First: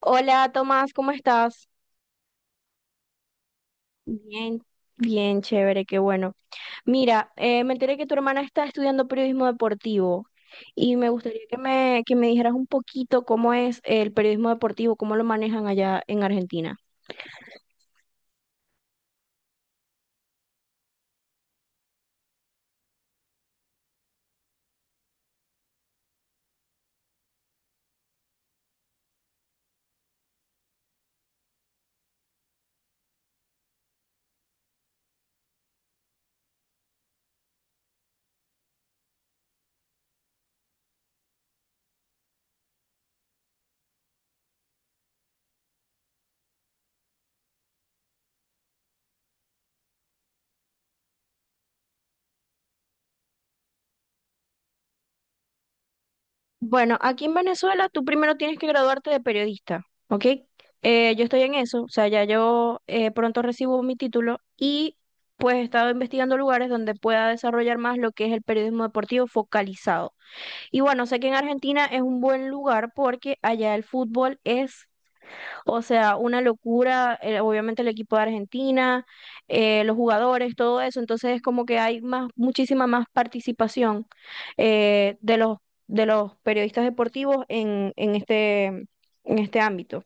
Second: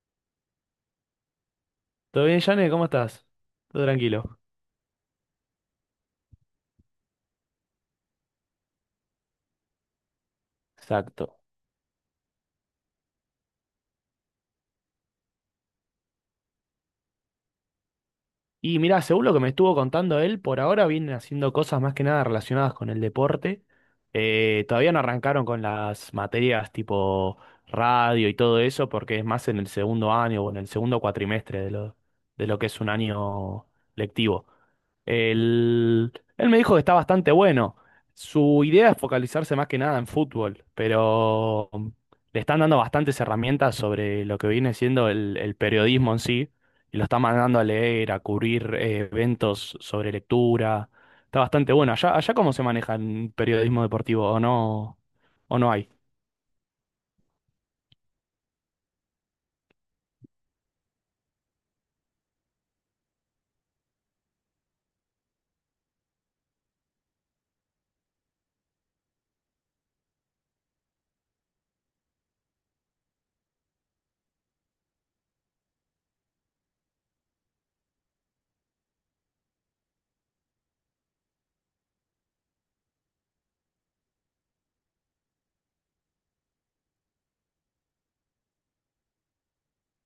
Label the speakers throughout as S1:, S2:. S1: Hola Tomás, ¿cómo estás?
S2: ¿Todo bien, Jane? ¿Cómo estás? Todo tranquilo.
S1: Bien, Bien, chévere, qué bueno. Mira, me enteré que tu hermana está estudiando periodismo deportivo y me
S2: Exacto.
S1: gustaría que me dijeras un poquito cómo es el periodismo deportivo, cómo lo manejan allá en Argentina.
S2: Y mira, según lo que me estuvo contando él, por ahora vienen haciendo cosas más que nada relacionadas con el deporte. Todavía no arrancaron con las materias tipo radio y todo eso, porque es más en el segundo año o en el segundo cuatrimestre de lo que es un año lectivo. Él, él me dijo que está bastante bueno. Su idea es focalizarse más que nada en fútbol, pero le están dando bastantes herramientas sobre lo que viene siendo el periodismo en sí y lo está mandando a leer, a cubrir eventos sobre lectura. Está bastante bueno. Allá cómo se maneja el periodismo deportivo, o no hay.
S1: Bueno, aquí en Venezuela tú primero tienes que graduarte de periodista, ¿ok? Yo estoy en eso, o sea, ya yo pronto recibo mi título y pues he estado investigando lugares donde pueda desarrollar más lo que es el periodismo deportivo focalizado. Y bueno, sé que en Argentina es un buen lugar porque allá el fútbol es, o sea, una locura, obviamente el equipo de Argentina, los jugadores, todo eso. Entonces es como que hay más, muchísima más participación, eh, de los, de los periodistas deportivos en este ámbito.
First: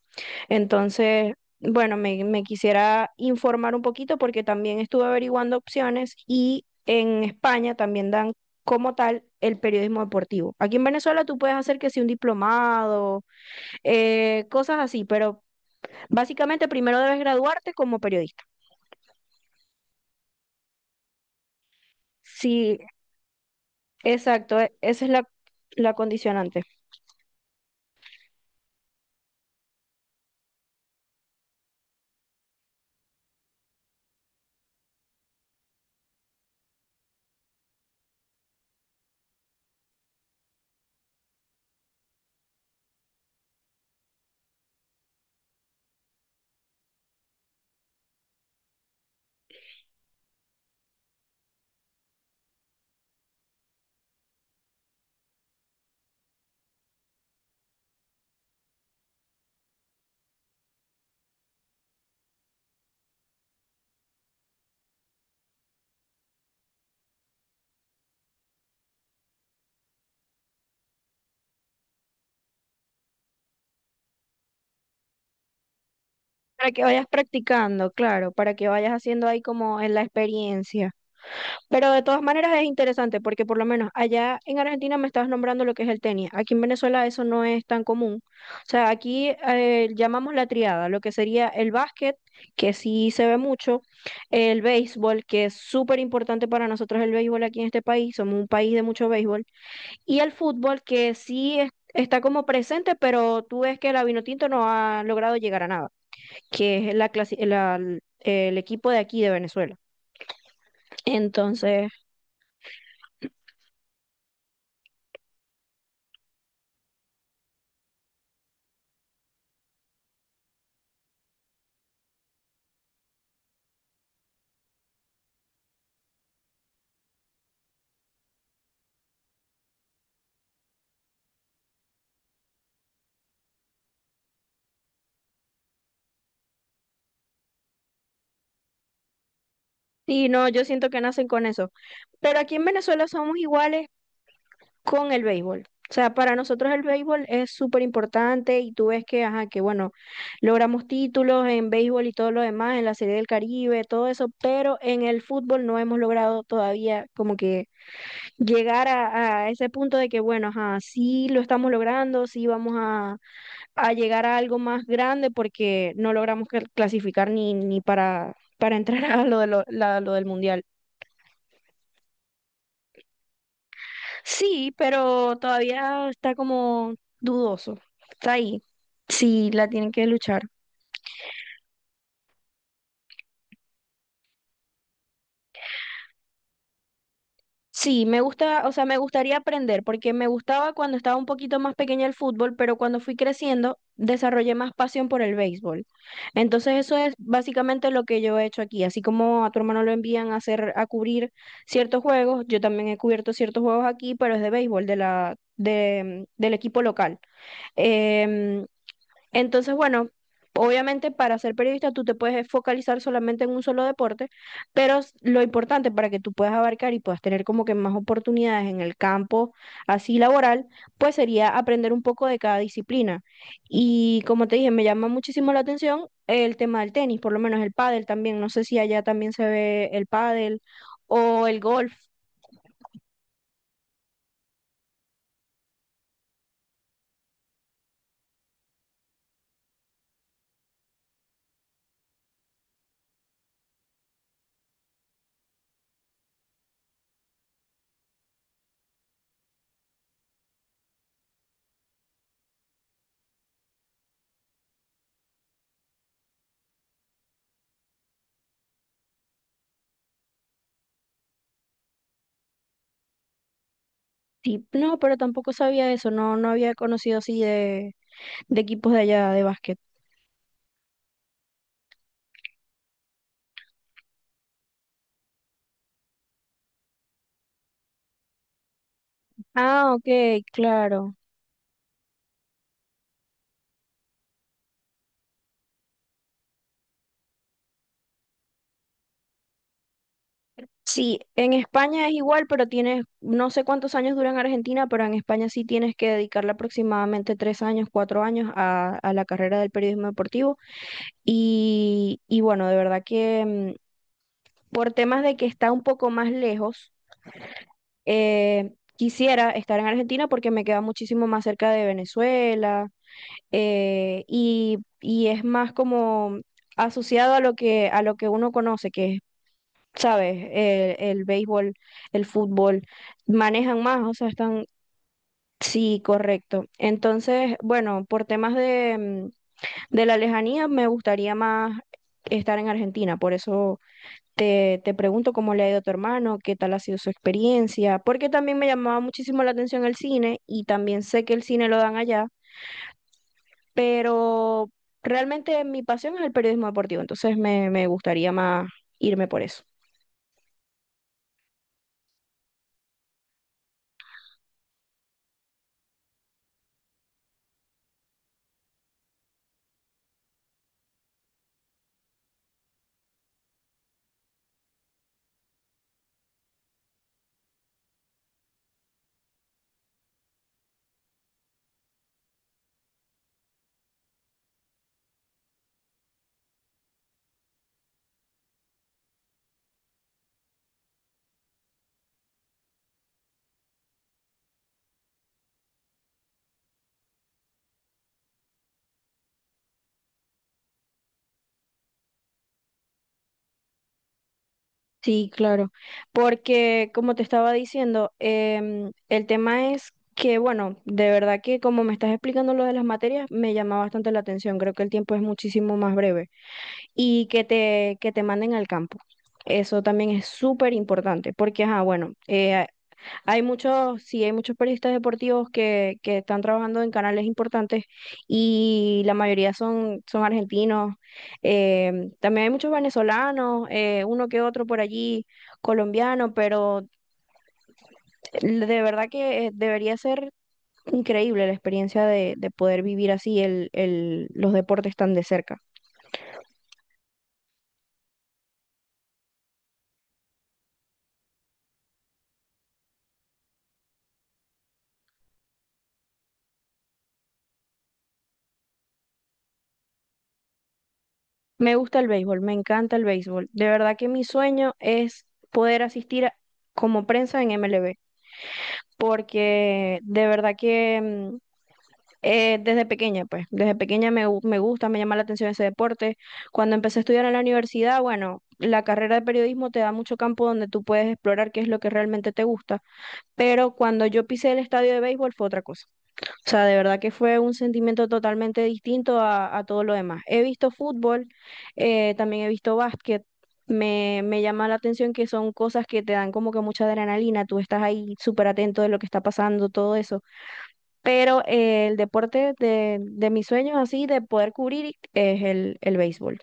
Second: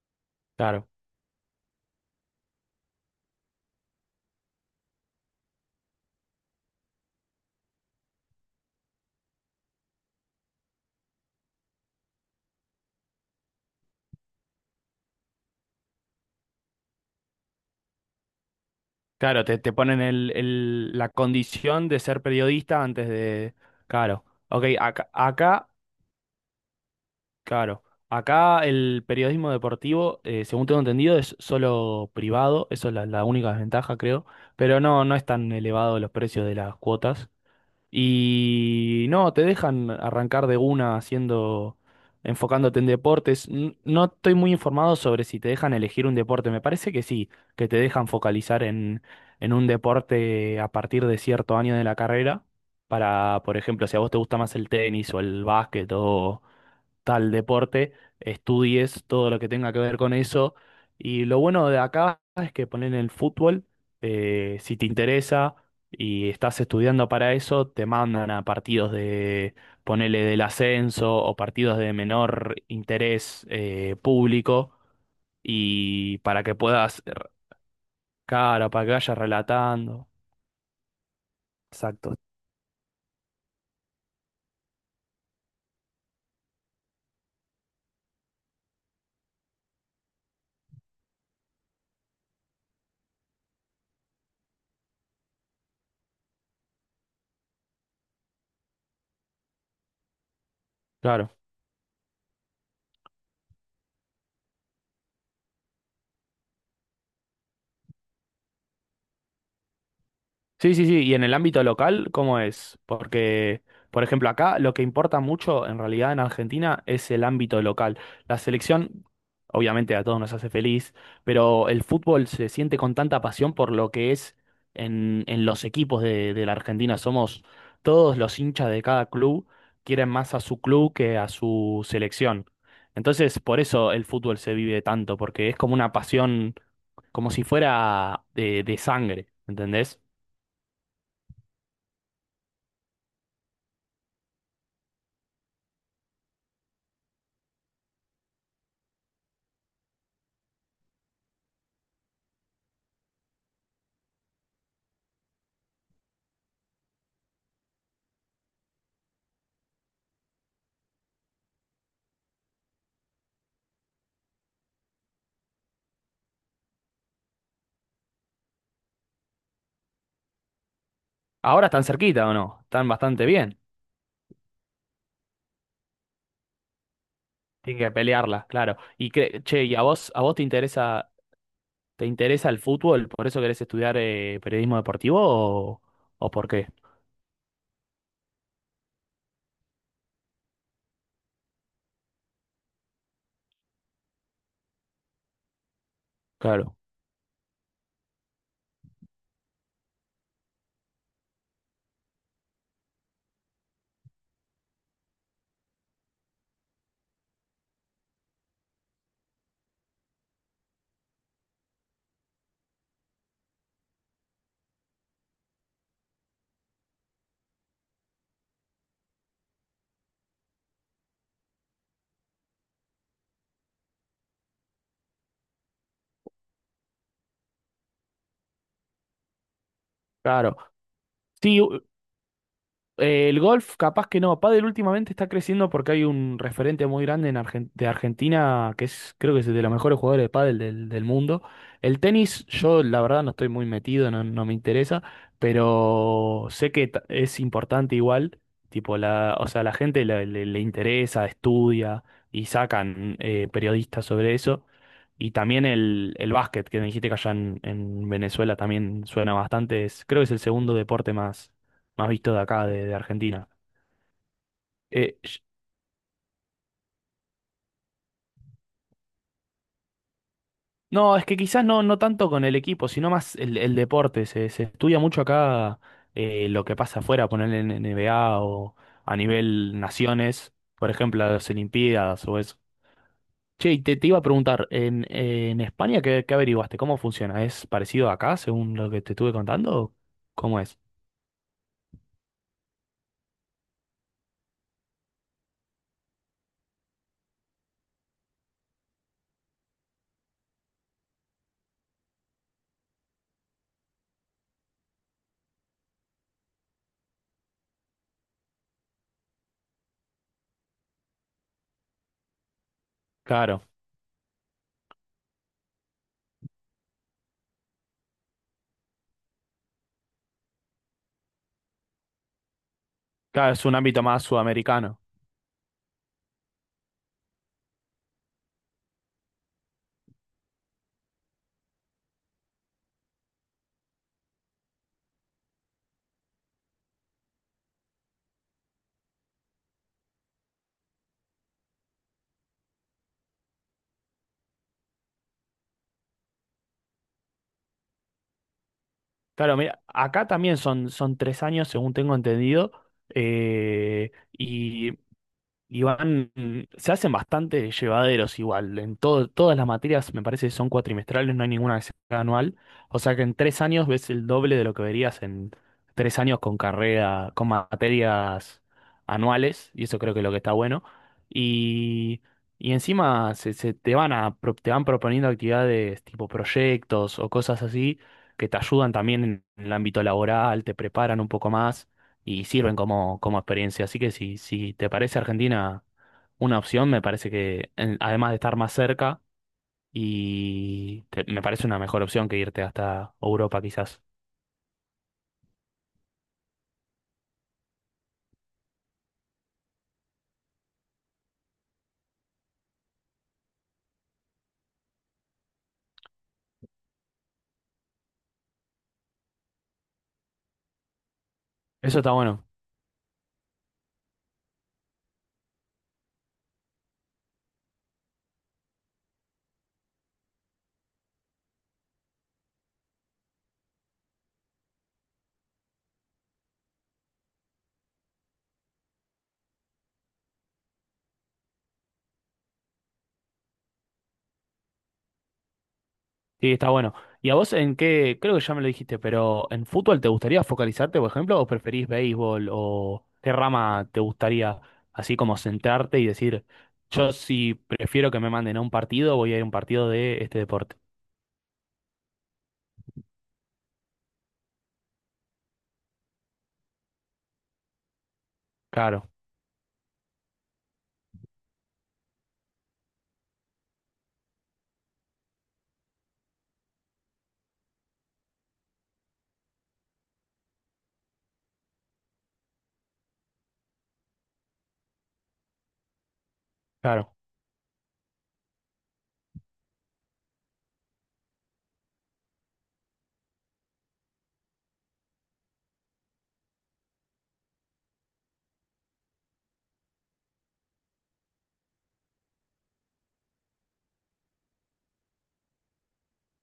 S2: Claro.
S1: Entonces, me quisiera informar un poquito porque también estuve averiguando opciones y en España también dan como tal el periodismo deportivo. Aquí en Venezuela tú puedes hacer que si un diplomado, cosas así, pero básicamente, primero debes graduarte como periodista.
S2: Claro, te ponen la condición de ser
S1: Sí,
S2: periodista antes de. Claro.
S1: exacto,
S2: Ok,
S1: esa es la, la condicionante.
S2: claro. Acá el periodismo deportivo, según tengo entendido, es solo privado. Eso es la única desventaja, creo. Pero no, no es tan elevado los precios de las cuotas. Y no, te dejan arrancar de una enfocándote en deportes. No estoy muy informado sobre si te dejan elegir un deporte. Me parece que sí, que te dejan focalizar en un deporte a partir de cierto año de la carrera. Para, por ejemplo, si a vos te gusta más el tenis o el básquet tal deporte, estudies todo lo que tenga que ver con eso. Y lo bueno de acá es que ponen el fútbol, si te interesa y estás estudiando para eso, te mandan a ponele del ascenso o partidos de menor interés público y para que
S1: Para que
S2: puedas,
S1: vayas practicando, claro, para que
S2: claro, para
S1: vayas
S2: que vayas
S1: haciendo ahí como en la
S2: relatando.
S1: experiencia. Pero de
S2: Exacto.
S1: todas maneras es interesante porque por lo menos allá en Argentina me estabas nombrando lo que es el tenis. Aquí en Venezuela eso no es tan común. O sea, aquí llamamos la triada, lo que sería el básquet, que sí se ve mucho, el béisbol, que es súper importante para nosotros, el béisbol aquí en este país, somos un país de mucho béisbol. Y el fútbol, que
S2: Claro.
S1: está como presente, pero tú ves que la Vinotinto no ha logrado llegar a nada, que es el equipo de aquí de Venezuela.
S2: Sí, sí, sí. ¿Y en el ámbito
S1: Entonces,
S2: local, cómo es? Porque, por ejemplo, acá lo que importa mucho en realidad en Argentina es el ámbito local. La selección, obviamente, a todos nos hace feliz, pero el fútbol se siente con tanta pasión por lo que es en los equipos de la Argentina. Somos todos los hinchas de cada club, quieren más a su club que a su selección. Entonces, por eso el fútbol se vive tanto, porque es como una pasión, como si fuera de sangre, ¿entendés?
S1: sí, no, yo siento que nacen con eso. Pero aquí en Venezuela somos iguales con el béisbol. O sea, para nosotros el béisbol es súper importante y tú ves que, ajá, que bueno, logramos títulos en béisbol y todo lo demás, en la Serie del Caribe, todo eso, pero en el fútbol no hemos logrado todavía como que llegar a ese punto de que, bueno, ajá, sí lo estamos logrando, sí a llegar a algo más grande porque no logramos clasificar ni para entrar a lo de lo la- lo del Mundial.
S2: Ahora están cerquita o no, están bastante bien.
S1: Sí, pero todavía está como dudoso.
S2: Tienen que
S1: Está
S2: pelearla,
S1: ahí.
S2: claro. Y
S1: Sí,
S2: che,
S1: la
S2: ¿y
S1: tienen que
S2: a vos
S1: luchar.
S2: te interesa el fútbol? ¿Por eso querés estudiar periodismo deportivo o por qué?
S1: Sí, me gusta, o sea, me gustaría aprender, porque me gustaba cuando estaba un poquito más pequeña el fútbol, pero cuando fui creciendo desarrollé más pasión por el béisbol. Entonces
S2: Claro,
S1: eso es básicamente lo que yo he hecho aquí. Así como a tu hermano lo envían a hacer, a cubrir ciertos juegos, yo también he cubierto ciertos juegos aquí, pero es de béisbol, del equipo local. Em, Entonces, bueno, obviamente para ser periodista tú te puedes focalizar solamente en un solo deporte, pero lo importante para que tú puedas abarcar y puedas tener como que más oportunidades en el campo así laboral, pues sería aprender un poco de cada disciplina. Y como te dije, me llama muchísimo la atención el tema del tenis, por lo menos el pádel también. No sé si allá también se ve el
S2: claro.
S1: pádel o el
S2: Sí,
S1: golf.
S2: El golf, capaz que no. Pádel últimamente está creciendo porque hay un referente muy grande en de Argentina que es, creo que es de los mejores jugadores de pádel del mundo. El tenis, yo la verdad no estoy muy metido, no, no me interesa, pero sé que es importante igual. Tipo, o sea, la gente le interesa, estudia y sacan periodistas sobre eso. Y también el básquet, que me dijiste que allá en Venezuela también suena bastante. Creo que es el segundo deporte más visto de acá, de Argentina.
S1: Sí, no,
S2: Eh,
S1: pero
S2: sh-
S1: tampoco sabía eso, no, no había conocido así de equipos de allá de básquet.
S2: no, es que quizás no, no tanto con el equipo, sino más el deporte. Se estudia mucho acá lo que pasa afuera, poner en NBA o a nivel
S1: Ah, ok,
S2: naciones, por
S1: claro.
S2: ejemplo, las Olimpiadas o eso. Che, y te iba a preguntar, ¿en España qué averiguaste? ¿Cómo funciona? ¿Es parecido a acá, según lo que te estuve contando? O ¿cómo es?
S1: Sí, en España es igual, pero tienes, no sé cuántos años dura en Argentina, pero en España sí tienes que dedicarle aproximadamente tres años, cuatro años a la carrera del periodismo deportivo. Y bueno, de verdad que mm, por temas de que está un poco más lejos, quisiera estar en Argentina porque me queda muchísimo más cerca de Venezuela,
S2: Claro,
S1: y es más como asociado a a lo que uno conoce, que ¿sabes? El béisbol, el fútbol,
S2: claro, es un
S1: manejan
S2: ámbito
S1: más, o
S2: más
S1: sea, están,
S2: sudamericano.
S1: sí, correcto. Entonces, bueno, por temas de, mm, de la lejanía, me gustaría más estar en Argentina, por eso te pregunto cómo le ha ido a tu hermano, qué tal ha sido su experiencia, porque también me llamaba muchísimo la atención el cine y también sé que el cine lo dan allá, pero realmente mi pasión es el periodismo deportivo, entonces me gustaría más irme por
S2: Claro,
S1: eso.
S2: mira, acá también son 3 años, según tengo entendido, eh, y y van, se hacen bastante llevaderos igual. Todas las materias me parece que son cuatrimestrales, no hay ninguna que sea anual. O sea que en 3 años ves el doble de lo que verías en 3 años con carrera, con materias anuales, y eso creo que es lo que está bueno. Y, y encima se te van a, te van proponiendo actividades tipo proyectos o cosas así que te ayudan también en el ámbito laboral, te preparan un poco más y sirven como, como experiencia. Así que si, si te parece Argentina una opción, me parece que además de estar más cerca y me parece una mejor opción que irte hasta Europa quizás.
S1: Sí, claro, porque como te estaba diciendo, el tema es que, bueno, de verdad que como me estás explicando lo de las materias, me llama bastante la atención, creo que el tiempo es muchísimo más breve y que te manden al campo. Eso también es súper importante, porque, ajá,
S2: Eso
S1: bueno,
S2: está bueno,
S1: hay muchos, sí, hay muchos periodistas deportivos que están trabajando en canales importantes y la mayoría son, son argentinos. También hay muchos venezolanos, uno que otro por allí, colombiano, pero eh, de verdad que debería ser increíble la experiencia de poder vivir así los deportes tan de cerca.
S2: sí, está bueno. ¿Y a vos en qué? Creo que ya me lo dijiste, pero ¿en fútbol te gustaría focalizarte, por ejemplo, o preferís béisbol o qué rama te gustaría así como centrarte y decir, yo si prefiero que me manden a un partido, voy a ir a un partido de este deporte?
S1: Me gusta el béisbol, me encanta el béisbol. De verdad que mi sueño es poder como prensa en MLB,
S2: Claro,
S1: porque de verdad que mm, desde pequeña, pues, desde pequeña me gusta, me llama la atención ese deporte. Cuando empecé a estudiar en la universidad, bueno, la carrera de periodismo te da mucho campo donde tú puedes explorar qué es lo que realmente te gusta, pero cuando yo pisé el estadio de béisbol fue otra cosa. O sea, de verdad que
S2: claro.
S1: fue un sentimiento totalmente distinto a todo lo demás. He visto fútbol, también he visto básquet. Me llama la atención que son cosas que te dan como que mucha adrenalina, tú estás ahí súper atento de lo que está pasando, todo eso. Pero el deporte de mis sueños así, de poder cubrir, es el béisbol.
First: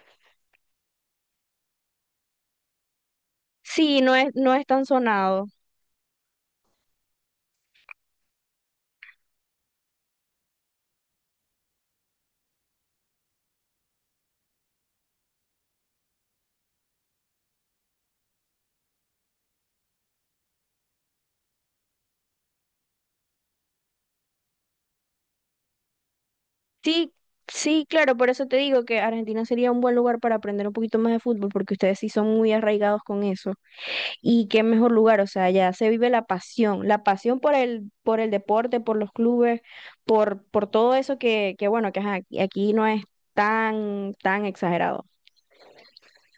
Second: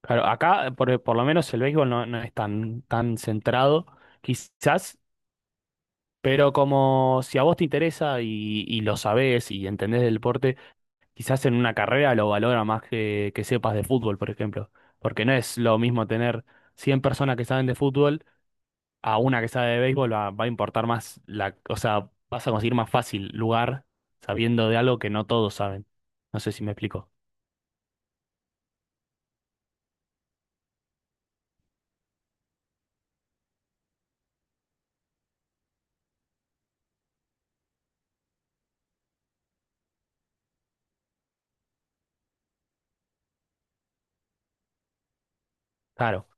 S2: Claro, acá por lo menos el béisbol no, no es tan, tan centrado,
S1: Sí, no es, no es tan
S2: quizás,
S1: sonado.
S2: pero como si a vos te interesa y lo sabés y entendés del deporte, quizás en una carrera lo valora más que sepas de fútbol, por ejemplo. Porque no es lo mismo tener 100 personas que saben de fútbol a una que sabe de béisbol, va, va a importar más o sea, vas a conseguir más fácil lugar sabiendo de algo que no todos saben. No sé si me explico.
S1: Sí, sí, claro, por eso te digo que Argentina sería un buen lugar para aprender un poquito más de fútbol, porque ustedes sí son muy arraigados con eso. Y qué mejor lugar, o sea, ya se vive la pasión por el deporte, por los clubes, por todo eso que bueno, que ajá, aquí no es tan, tan exagerado.
S2: Claro,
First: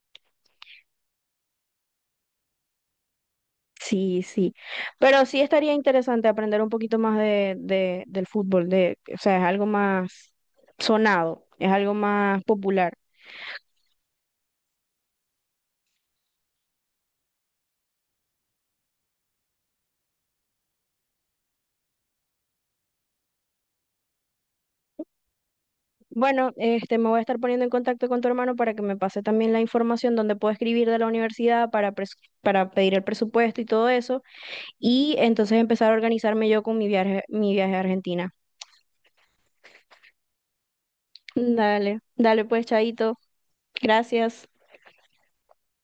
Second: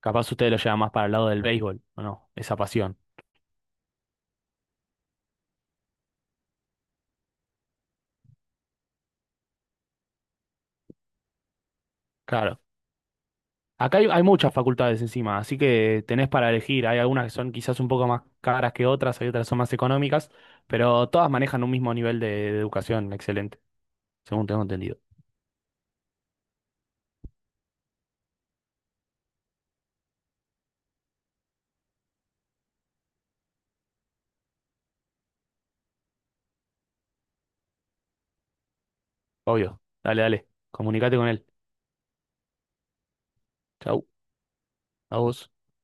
S2: capaz ustedes lo llevan más para el lado del béisbol, ¿o no? Esa pasión.
S1: Sí, sí. Pero sí estaría interesante aprender un poquito más de, del fútbol, de, o sea, es algo más sonado, es algo más
S2: Claro.
S1: popular.
S2: Acá hay, hay muchas facultades encima, así que tenés para elegir. Hay algunas que son quizás un poco más caras que otras, hay otras que son más económicas, pero todas manejan un mismo nivel de educación excelente, según tengo entendido.
S1: Bueno, este, me voy a estar poniendo en contacto con tu hermano para que me pase también la información donde puedo escribir de la universidad para, para pedir el presupuesto y todo eso. Y entonces empezar a organizarme yo con mi viaje a Argentina.
S2: Obvio. Dale, dale. Comunicate con él.
S1: Dale, dale pues, Chaito.
S2: Chau.
S1: Gracias.
S2: A vos.